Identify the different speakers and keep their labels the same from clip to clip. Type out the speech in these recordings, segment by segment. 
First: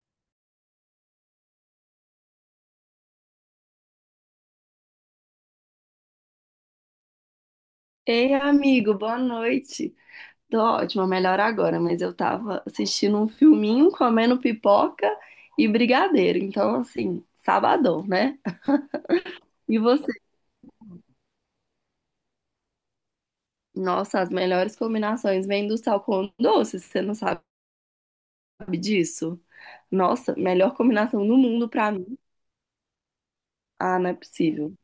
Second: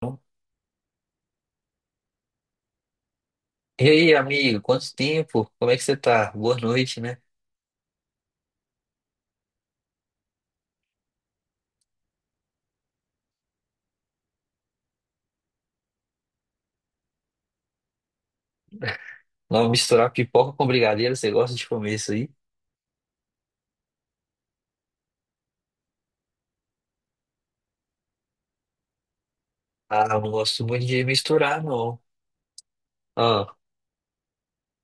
Speaker 1: Então, e aí, amigo, quanto tempo? Como é que você tá? Boa noite, né?
Speaker 2: Ei, amigo, boa noite. Tô ótima, melhor agora, mas eu tava assistindo um filminho, comendo pipoca e brigadeiro. Então, assim, sabadão, né?
Speaker 1: Vamos
Speaker 2: E
Speaker 1: misturar
Speaker 2: você?
Speaker 1: pipoca com brigadeiro, você gosta de comer isso aí?
Speaker 2: Nossa, as melhores combinações vêm do sal com doce, você não sabe disso?
Speaker 1: Ah, eu não
Speaker 2: Nossa,
Speaker 1: gosto
Speaker 2: melhor
Speaker 1: muito de
Speaker 2: combinação do
Speaker 1: misturar,
Speaker 2: mundo pra
Speaker 1: não.
Speaker 2: mim.
Speaker 1: Ah,
Speaker 2: Ah, não é possível.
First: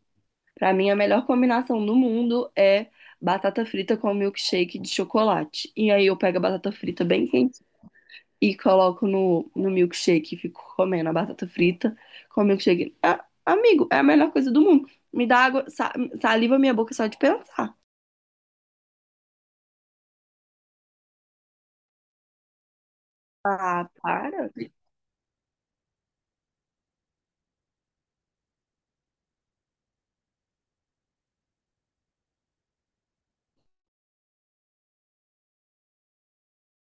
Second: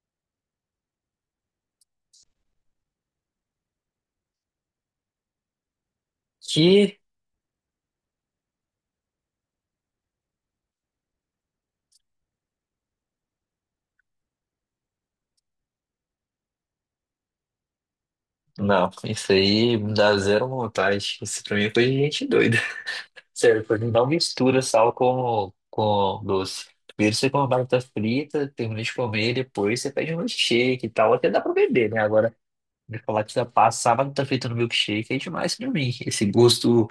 Speaker 2: Pra mim, a melhor combinação do mundo é batata frita com milkshake de chocolate. E aí eu pego a batata
Speaker 1: que...
Speaker 2: frita bem quente e coloco no milkshake e fico comendo a batata frita com o milkshake. Ah, amigo, é a melhor coisa do mundo. Me dá água, saliva minha boca só de pensar.
Speaker 1: Não, isso aí me dá zero vontade. Isso pra mim é coisa de gente doida. Sério, pra
Speaker 2: Ah,
Speaker 1: mim não
Speaker 2: para.
Speaker 1: mistura sal com doce. Primeiro você come uma batata frita, termina de comer, depois você pede um milkshake e tal. Até dá pra beber, né? Agora, de falar que você passar a batata frita no milkshake é demais pra mim. Esse gosto...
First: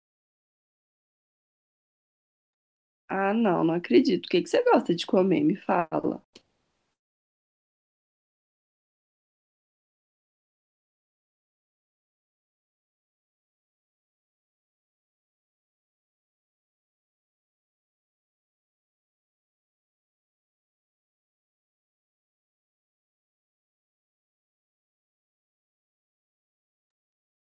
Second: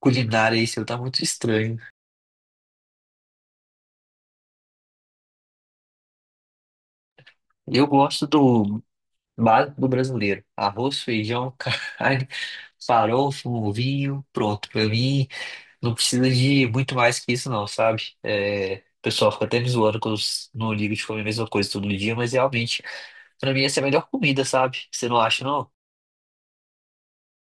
Speaker 1: culinária aí seu tá muito estranho.
Speaker 2: Ah, não, não acredito. O que que você gosta de comer? Me fala.
Speaker 1: Eu gosto do básico do brasileiro. Arroz, feijão, carne, farofa, um vinho, pronto. Pra mim, não precisa de muito mais que isso não, sabe? É, o pessoal fica até me zoando que eu não ligo de comer a mesma coisa todo dia, mas realmente, pra mim essa é a melhor comida, sabe? Você não acha, não?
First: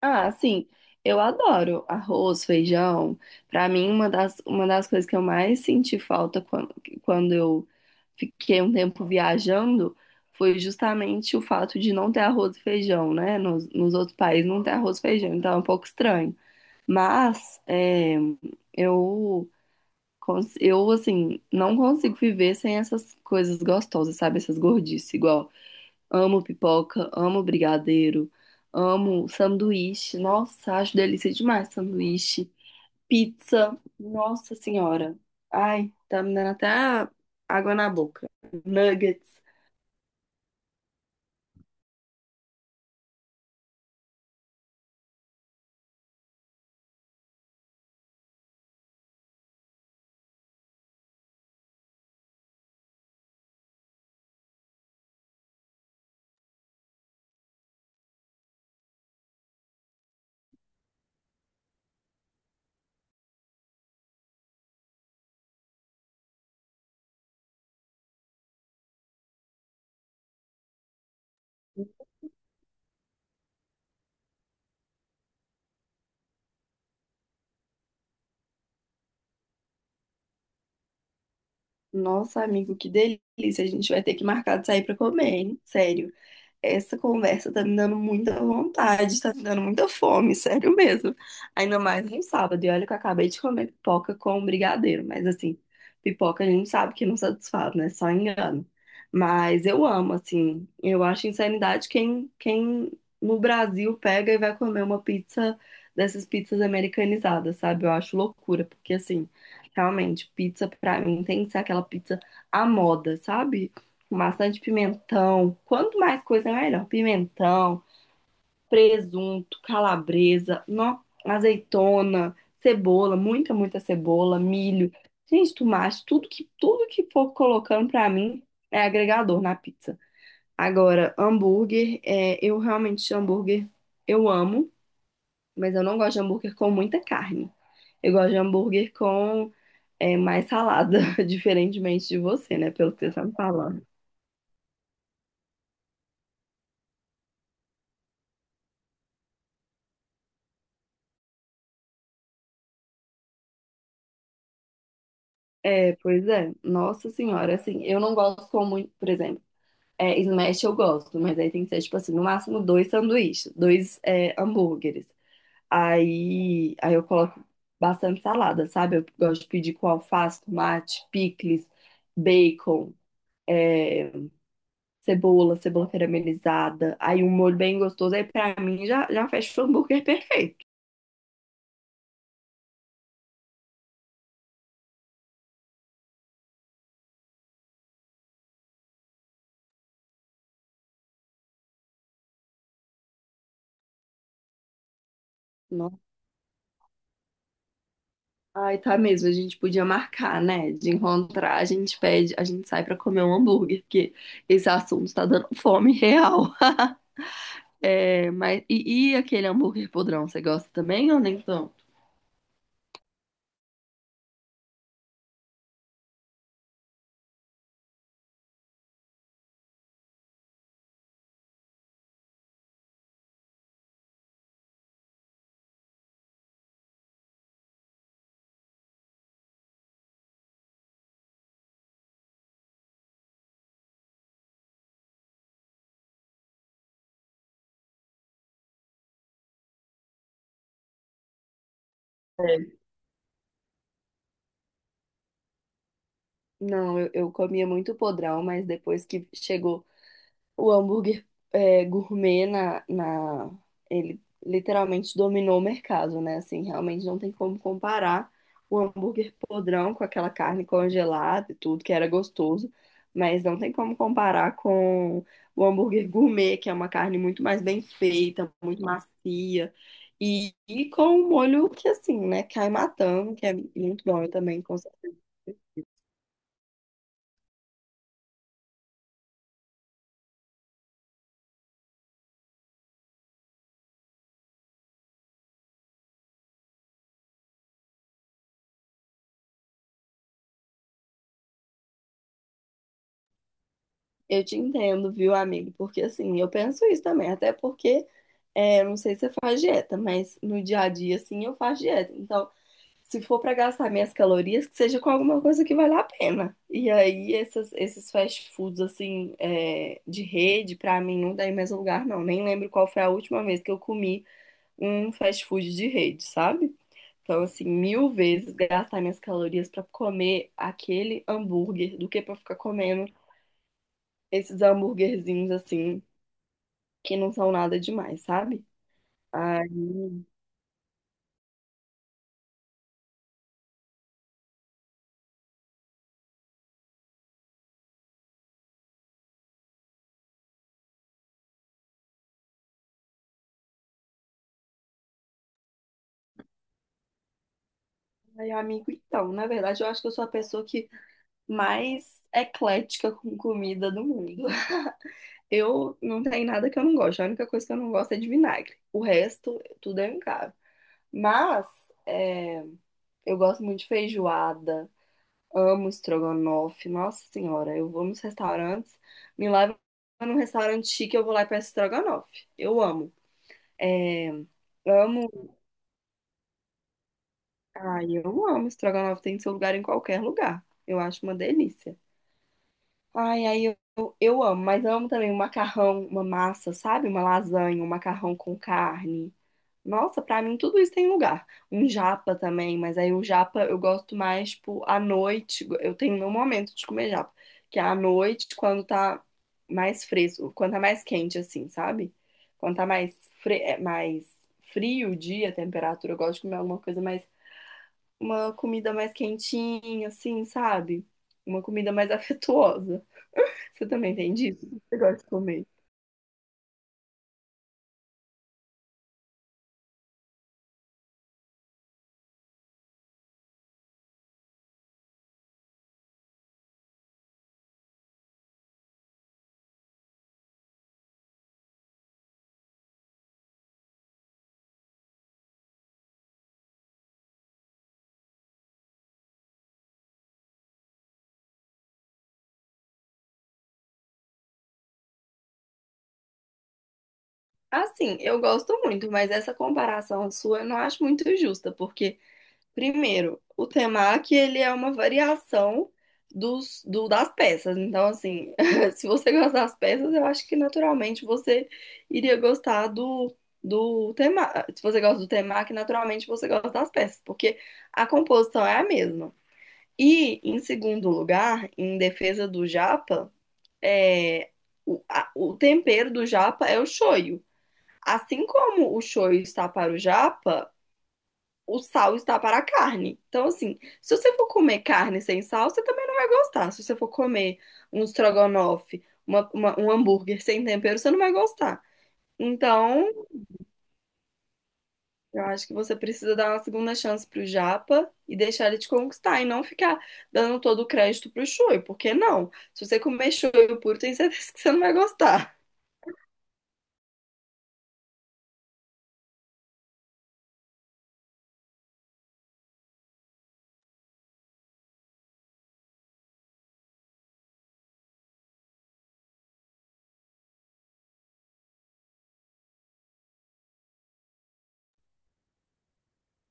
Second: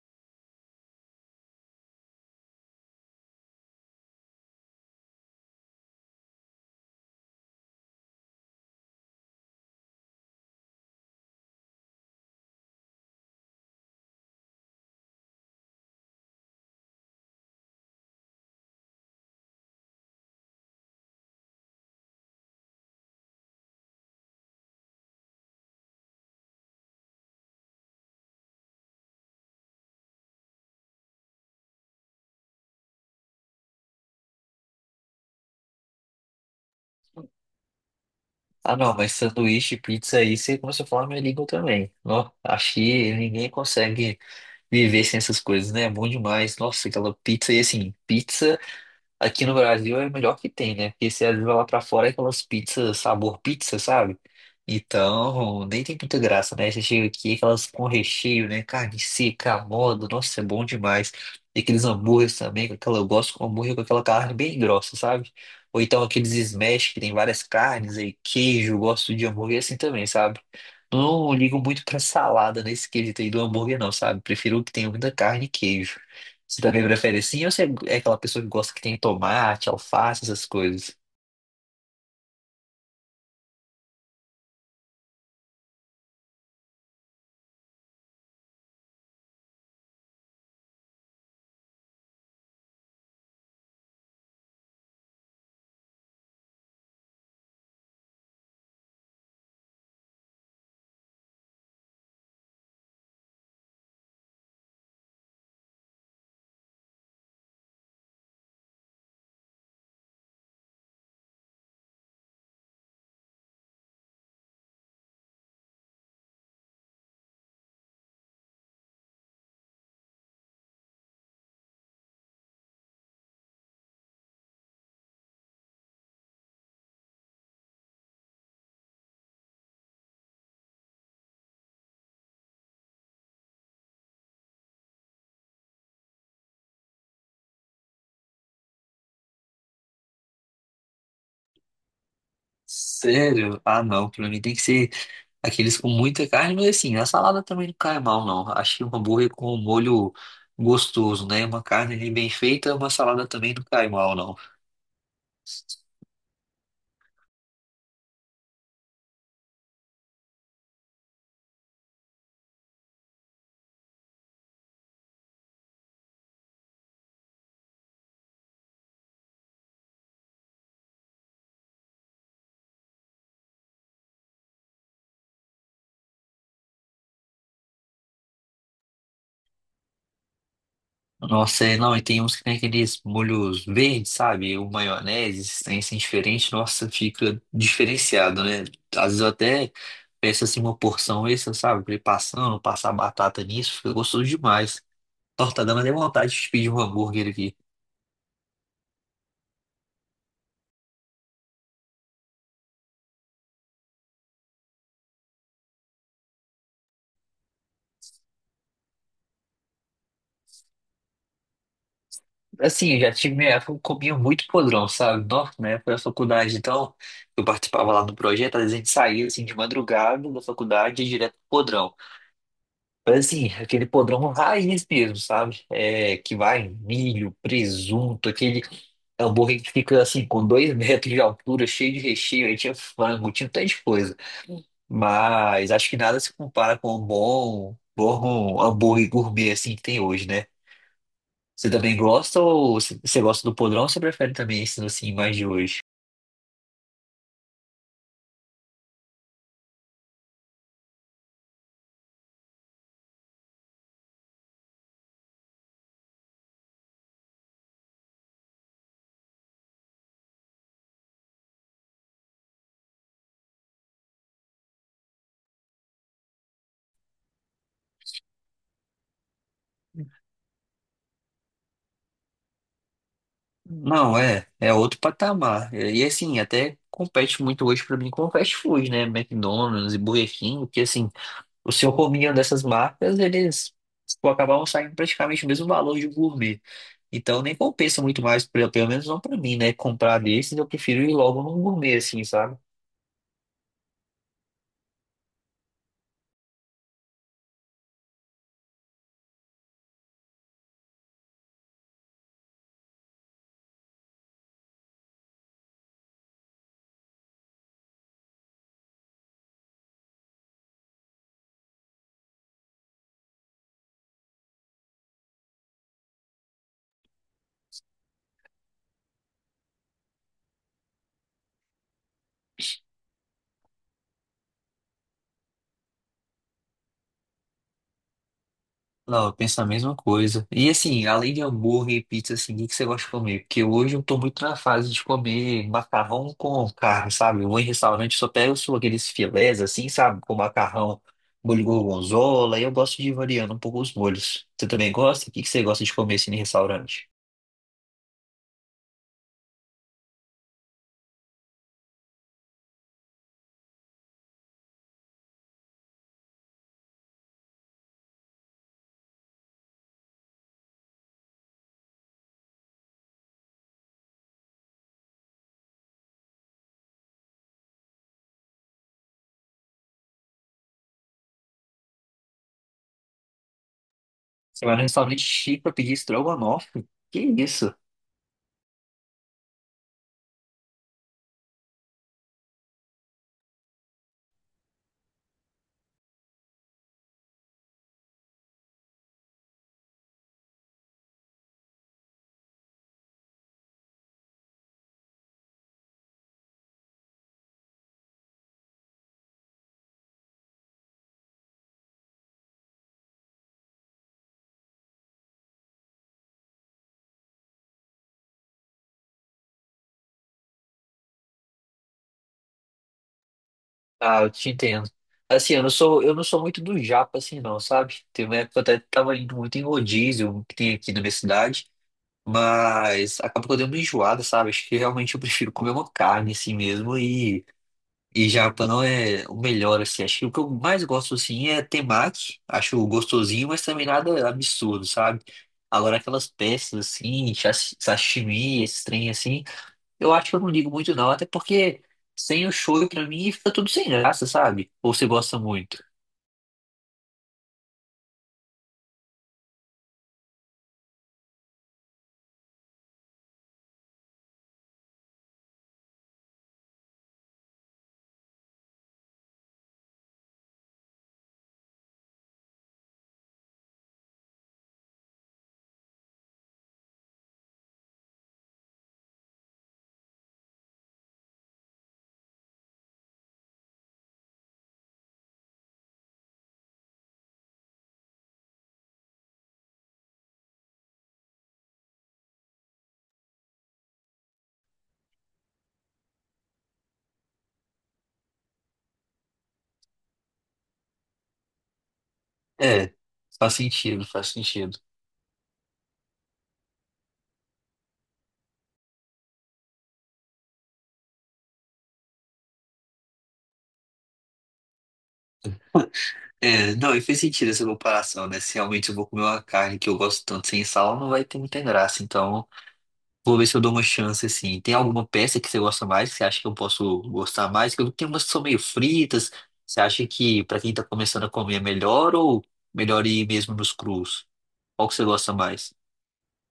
Speaker 2: Ah, sim, eu adoro arroz, feijão. Pra mim, uma das coisas que eu mais senti falta quando eu fiquei um tempo viajando foi justamente o fato de não ter arroz e feijão, né? Nos outros países não tem arroz e feijão, então é um pouco estranho. Mas é, eu, eu, assim, não consigo viver sem essas coisas gostosas, sabe? Essas gordices, igual. Amo pipoca, amo brigadeiro, amo sanduíche. Nossa, acho delícia demais sanduíche. Pizza, nossa senhora. Ai, tá me dando até água na boca.
Speaker 1: Ah, não, mas
Speaker 2: Nuggets.
Speaker 1: sanduíche, pizza aí, você começou a falar minha língua também. Ó, acho que ninguém consegue viver sem essas coisas, né? É bom demais. Nossa, aquela pizza e assim, pizza. Aqui no Brasil é o melhor que tem, né? Porque você às vezes vai lá pra fora é aquelas pizzas, sabor pizza, sabe? Então, nem tem muita graça, né? Você chega aqui, aquelas com recheio, né? Carne seca, à moda, nossa, é bom demais. E aqueles hambúrgueres também, com aquela, eu gosto com hambúrguer com aquela carne bem grossa, sabe? Ou então aqueles smash que tem várias carnes aí, queijo, eu gosto de hambúrguer assim também, sabe? Não ligo muito pra salada nesse quesito aí do hambúrguer, não, sabe? Prefiro que tenha muita carne e queijo. Você também prefere assim ou você é aquela pessoa que gosta que tem tomate, alface, essas coisas?
Speaker 2: Nossa, amigo, que delícia. A gente vai ter que marcar de sair pra comer, hein? Sério. Essa conversa tá me dando muita vontade, tá me dando muita fome, sério mesmo. Ainda mais no sábado. E olha que eu acabei de comer pipoca com brigadeiro, mas assim, pipoca a gente sabe que não satisfaz, né? Só engano. Mas eu amo, assim, eu acho insanidade quem no Brasil pega e vai comer uma pizza dessas pizzas americanizadas, sabe? Eu acho loucura, porque assim, realmente, pizza pra mim tem que ser aquela pizza à moda, sabe? Com maçã de pimentão. Quanto mais coisa, melhor. Pimentão, presunto, calabresa, nó, azeitona, cebola, muita, muita cebola, milho. Gente, tomate, tudo que for colocando pra mim é agregador na pizza. Agora, hambúrguer, eu realmente hambúrguer eu amo, mas eu não gosto de hambúrguer com muita carne. Eu gosto de hambúrguer com mais salada, diferentemente de você, né? Pelo que você tá me
Speaker 1: Sério? Ah,
Speaker 2: falando.
Speaker 1: não. Pra mim tem que ser aqueles com muita carne, mas assim, a salada também não cai mal, não. Acho que um hambúrguer com um molho gostoso, né? Uma carne ali bem feita, uma salada também não cai mal, não.
Speaker 2: É, pois é. Nossa senhora, assim, eu não gosto com muito, por exemplo, smash eu gosto, mas aí tem que ser, tipo assim, no máximo dois sanduíches, dois hambúrgueres. Aí eu coloco bastante salada, sabe? Eu gosto de pedir com alface, tomate, picles, bacon, é, cebola, cebola caramelizada. Aí um molho bem gostoso, aí pra mim já fecha o hambúrguer perfeito.
Speaker 1: Nossa, é, não, e tem uns que tem aqueles molhos verdes, sabe? O maionese, esses trem assim diferente, nossa, fica diferenciado, né? Às vezes eu até peço assim uma porção extra, sabe? Pra ir passando, passar batata nisso, fica gostoso demais. Nossa, tá dando até vontade de pedir um hambúrguer aqui.
Speaker 2: Ai, tá mesmo. A gente podia marcar, né? De encontrar, a gente pede, a gente sai pra comer um hambúrguer, porque esse assunto tá dando fome real. É, mas e aquele hambúrguer podrão, você gosta também ou nem tanto?
Speaker 1: Assim, eu já tive minha época, eu comia muito podrão, sabe? Nossa, na época da faculdade, então, eu participava lá do projeto, às vezes a gente saía assim de madrugada da faculdade e ia direto pro podrão. Mas assim, aquele podrão raiz mesmo, sabe? É, que vai milho, presunto, aquele hambúrguer que fica assim, com dois metros de altura, cheio de recheio, aí tinha frango, tinha um tanto de coisa. Mas acho que nada se compara com um bom hambúrguer gourmet assim que tem hoje, né? Você também gosta
Speaker 2: É.
Speaker 1: ou você gosta do podrão ou você prefere também esse assim mais de hoje?
Speaker 2: Não, eu comia muito podrão, mas depois que chegou o hambúrguer gourmet ele literalmente dominou o mercado, né? Assim, realmente não tem como comparar o hambúrguer podrão com aquela carne congelada e tudo, que era gostoso, mas não tem como comparar com o hambúrguer gourmet, que é uma carne muito mais bem feita, muito macia, e com um molho que, assim, né, cai matando, que é muito
Speaker 1: Não,
Speaker 2: bom, eu
Speaker 1: é,
Speaker 2: também,
Speaker 1: é
Speaker 2: com
Speaker 1: outro
Speaker 2: certeza.
Speaker 1: patamar. E assim, até compete muito hoje pra mim com fast food, né? McDonald's e Burger King, porque assim. O seu cominho dessas marcas, eles pô, acabavam saindo praticamente o mesmo valor de um gourmet. Então nem compensa muito mais, pelo menos não pra mim, né? Comprar desses, eu prefiro ir logo num gourmet, assim, sabe?
Speaker 2: Eu te entendo, viu, amigo? Porque assim, eu penso isso também, até porque É, eu não sei se você faz dieta, mas no dia a dia, assim, eu faço dieta. Então, se for para gastar minhas calorias, que seja com alguma coisa que vale a pena. E aí, esses fast foods, assim, de rede, pra mim, não dá em mais lugar, não. Nem lembro qual foi a última vez que eu comi um fast food de rede, sabe? Então, assim, mil vezes gastar minhas calorias pra comer aquele hambúrguer do que pra ficar comendo esses hambúrguerzinhos, assim, que não são nada demais, sabe?
Speaker 1: Não, eu penso a mesma
Speaker 2: Aí
Speaker 1: coisa. E assim, além de hambúrguer e pizza, assim, o que que você gosta de comer? Porque hoje eu tô muito na fase de comer macarrão com carne, sabe? Eu vou em restaurante, só pego só aqueles filés, assim, sabe? Com macarrão, molho gorgonzola, e eu gosto de ir variando um pouco os molhos. Você também gosta? O que que você gosta de comer, assim, em restaurante?
Speaker 2: ai, amigo, então, na verdade, eu acho que eu sou a pessoa que mais eclética com comida do mundo. Eu não tenho nada que eu não gosto. A única coisa que eu não gosto é de vinagre. O resto, tudo é caro. Mas é, eu gosto muito de feijoada, amo estrogonofe. Nossa senhora, eu vou nos restaurantes, me levo num restaurante chique, eu vou lá e peço estrogonofe. Eu amo.
Speaker 1: Você vai num restaurante
Speaker 2: Amo.
Speaker 1: chique pra pedir estrogonofe? Que isso?
Speaker 2: Ai, eu amo estrogonofe. Tem seu lugar em qualquer lugar. Eu acho uma delícia. Ai, aí eu amo, mas amo também um macarrão, uma massa, sabe? Uma lasanha, um macarrão com carne. Nossa, pra mim tudo isso tem lugar. Um japa também, mas aí o japa eu gosto mais, tipo, à noite. Eu tenho meu momento de comer japa, que é à noite, quando tá mais fresco, quando tá mais quente, assim, sabe? Quando tá mais, mais frio o dia, a temperatura, eu gosto de comer alguma coisa mais, uma comida mais quentinha, assim, sabe? Uma comida mais afetuosa. Você também
Speaker 1: Ah, eu
Speaker 2: tem
Speaker 1: te
Speaker 2: disso?
Speaker 1: entendo.
Speaker 2: Você gosta de
Speaker 1: Assim,
Speaker 2: comer?
Speaker 1: eu não sou muito do japa, assim, não, sabe? Teve uma época que eu até tava indo muito em rodízio que tem aqui na minha cidade, mas acaba que eu dei uma enjoada, sabe? Acho que realmente eu prefiro comer uma carne assim mesmo e japa não é o melhor, assim. Acho que o que eu mais gosto, assim, é temaki. Acho gostosinho, mas também nada absurdo, sabe? Agora aquelas peças, assim, sashimi, esses trem, assim. Eu acho que eu não ligo muito não, até porque sem o choro pra mim fica tudo sem graça, sabe? Ou você gosta muito.
Speaker 2: Assim, eu gosto muito, mas essa comparação sua eu não acho muito justa, porque, primeiro, o temaki, ele é uma variação das peças. Então, assim, se você gosta das peças, eu acho que naturalmente você iria gostar do temaki. Se você gosta do temaki, naturalmente você gosta das peças, porque a composição é a mesma. E, em segundo lugar, em defesa do japa. é, o tempero do japa é o shoyu. Assim como o shoyu está para o japa, o sal está para a carne. Então, assim, se você for comer carne sem sal, você também não vai gostar. Se você for comer um estrogonofe, um hambúrguer sem tempero, você não vai gostar.
Speaker 1: É,
Speaker 2: Então,
Speaker 1: faz sentido, faz sentido.
Speaker 2: eu acho que você precisa dar uma segunda chance pro japa e deixar ele te conquistar e não ficar dando todo o crédito pro shoyu, porque não? Se você comer shoyu puro, tem certeza que você não vai gostar.
Speaker 1: É, não, e fez sentido essa comparação, né? Se realmente eu vou comer uma carne que eu gosto tanto sem sal, não vai ter muita graça. Então, vou ver se eu dou uma chance, assim. Tem alguma peça que você gosta mais, que você acha que eu posso gostar mais? Porque eu tenho umas que são meio fritas. Você acha que pra quem tá começando a comer é melhor ou melhor ir mesmo nos crus? Qual que você gosta mais?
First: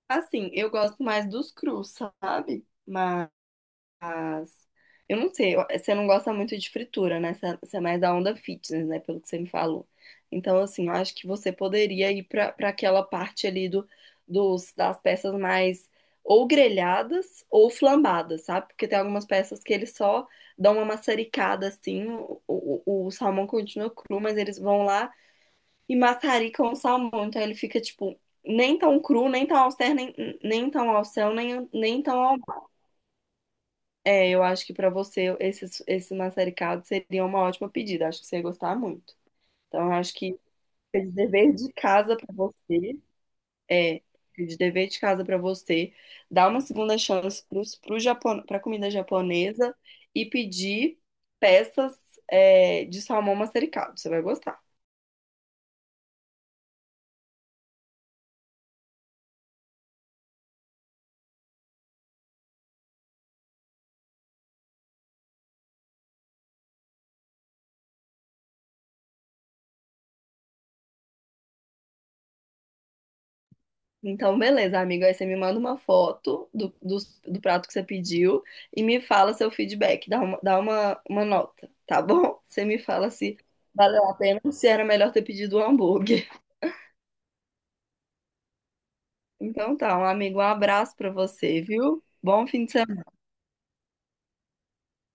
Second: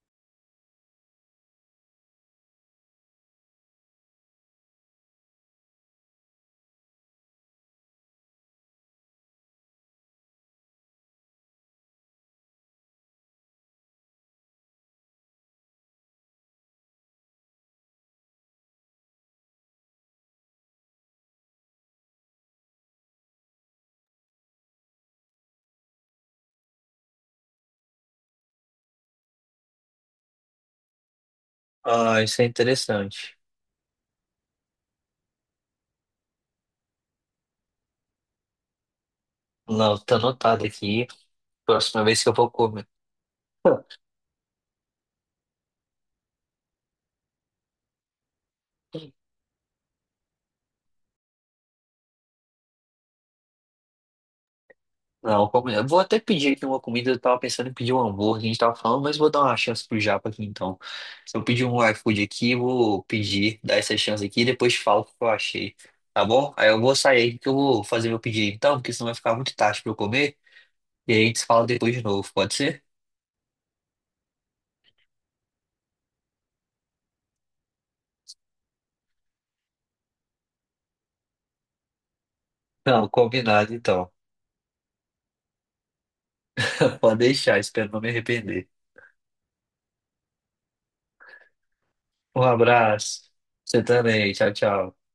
Speaker 2: Assim, eu gosto mais dos crus, sabe? Mas eu não sei, você não gosta muito de fritura, né? Você é mais da onda fitness, né? Pelo que você me falou. Então, assim, eu acho que você poderia ir para aquela parte ali das peças mais ou grelhadas ou flambadas, sabe? Porque tem algumas peças que eles só dão uma maçaricada assim, o salmão continua cru, mas eles vão lá. E maçari com salmão. Então ele fica, tipo, nem tão cru, nem tão ao céu, nem tão
Speaker 1: Ah,
Speaker 2: ao
Speaker 1: isso é interessante.
Speaker 2: bé. Eu acho que pra você esse maçaricado seria uma ótima pedida. Acho que você ia gostar muito. Então eu
Speaker 1: Não,
Speaker 2: acho
Speaker 1: tá
Speaker 2: que
Speaker 1: anotado
Speaker 2: fica
Speaker 1: aqui.
Speaker 2: de dever de
Speaker 1: Próxima
Speaker 2: casa
Speaker 1: vez que
Speaker 2: pra
Speaker 1: eu vou comer.
Speaker 2: você. É, fica de dever de casa pra você. Dar uma segunda chance pro Japão, pra comida japonesa e pedir peças, de salmão maçaricado. Você vai gostar.
Speaker 1: Não, eu vou até pedir aqui uma comida. Eu tava pensando em pedir um hambúrguer, a gente tava falando, mas vou dar uma chance pro japa aqui então. Se eu pedir um iFood aqui, eu vou pedir, dar essa chance aqui e depois te falo o que eu achei. Tá bom? Aí eu vou sair aqui que eu vou fazer meu pedido então, porque senão vai ficar muito tarde pra eu comer. E aí a gente se fala depois de novo, pode ser?
Speaker 2: Então, beleza, amigo. Aí você me manda uma foto do prato que você pediu e me fala seu feedback. Uma nota, tá bom? Você me
Speaker 1: Não,
Speaker 2: fala se
Speaker 1: combinado
Speaker 2: valeu
Speaker 1: então.
Speaker 2: a pena ou se era melhor ter pedido um hambúrguer.
Speaker 1: Pode deixar, espero não me arrepender.
Speaker 2: Então tá, um amigo, um abraço pra você, viu?
Speaker 1: Um
Speaker 2: Bom fim de semana.
Speaker 1: abraço. Você também. Tchau, tchau.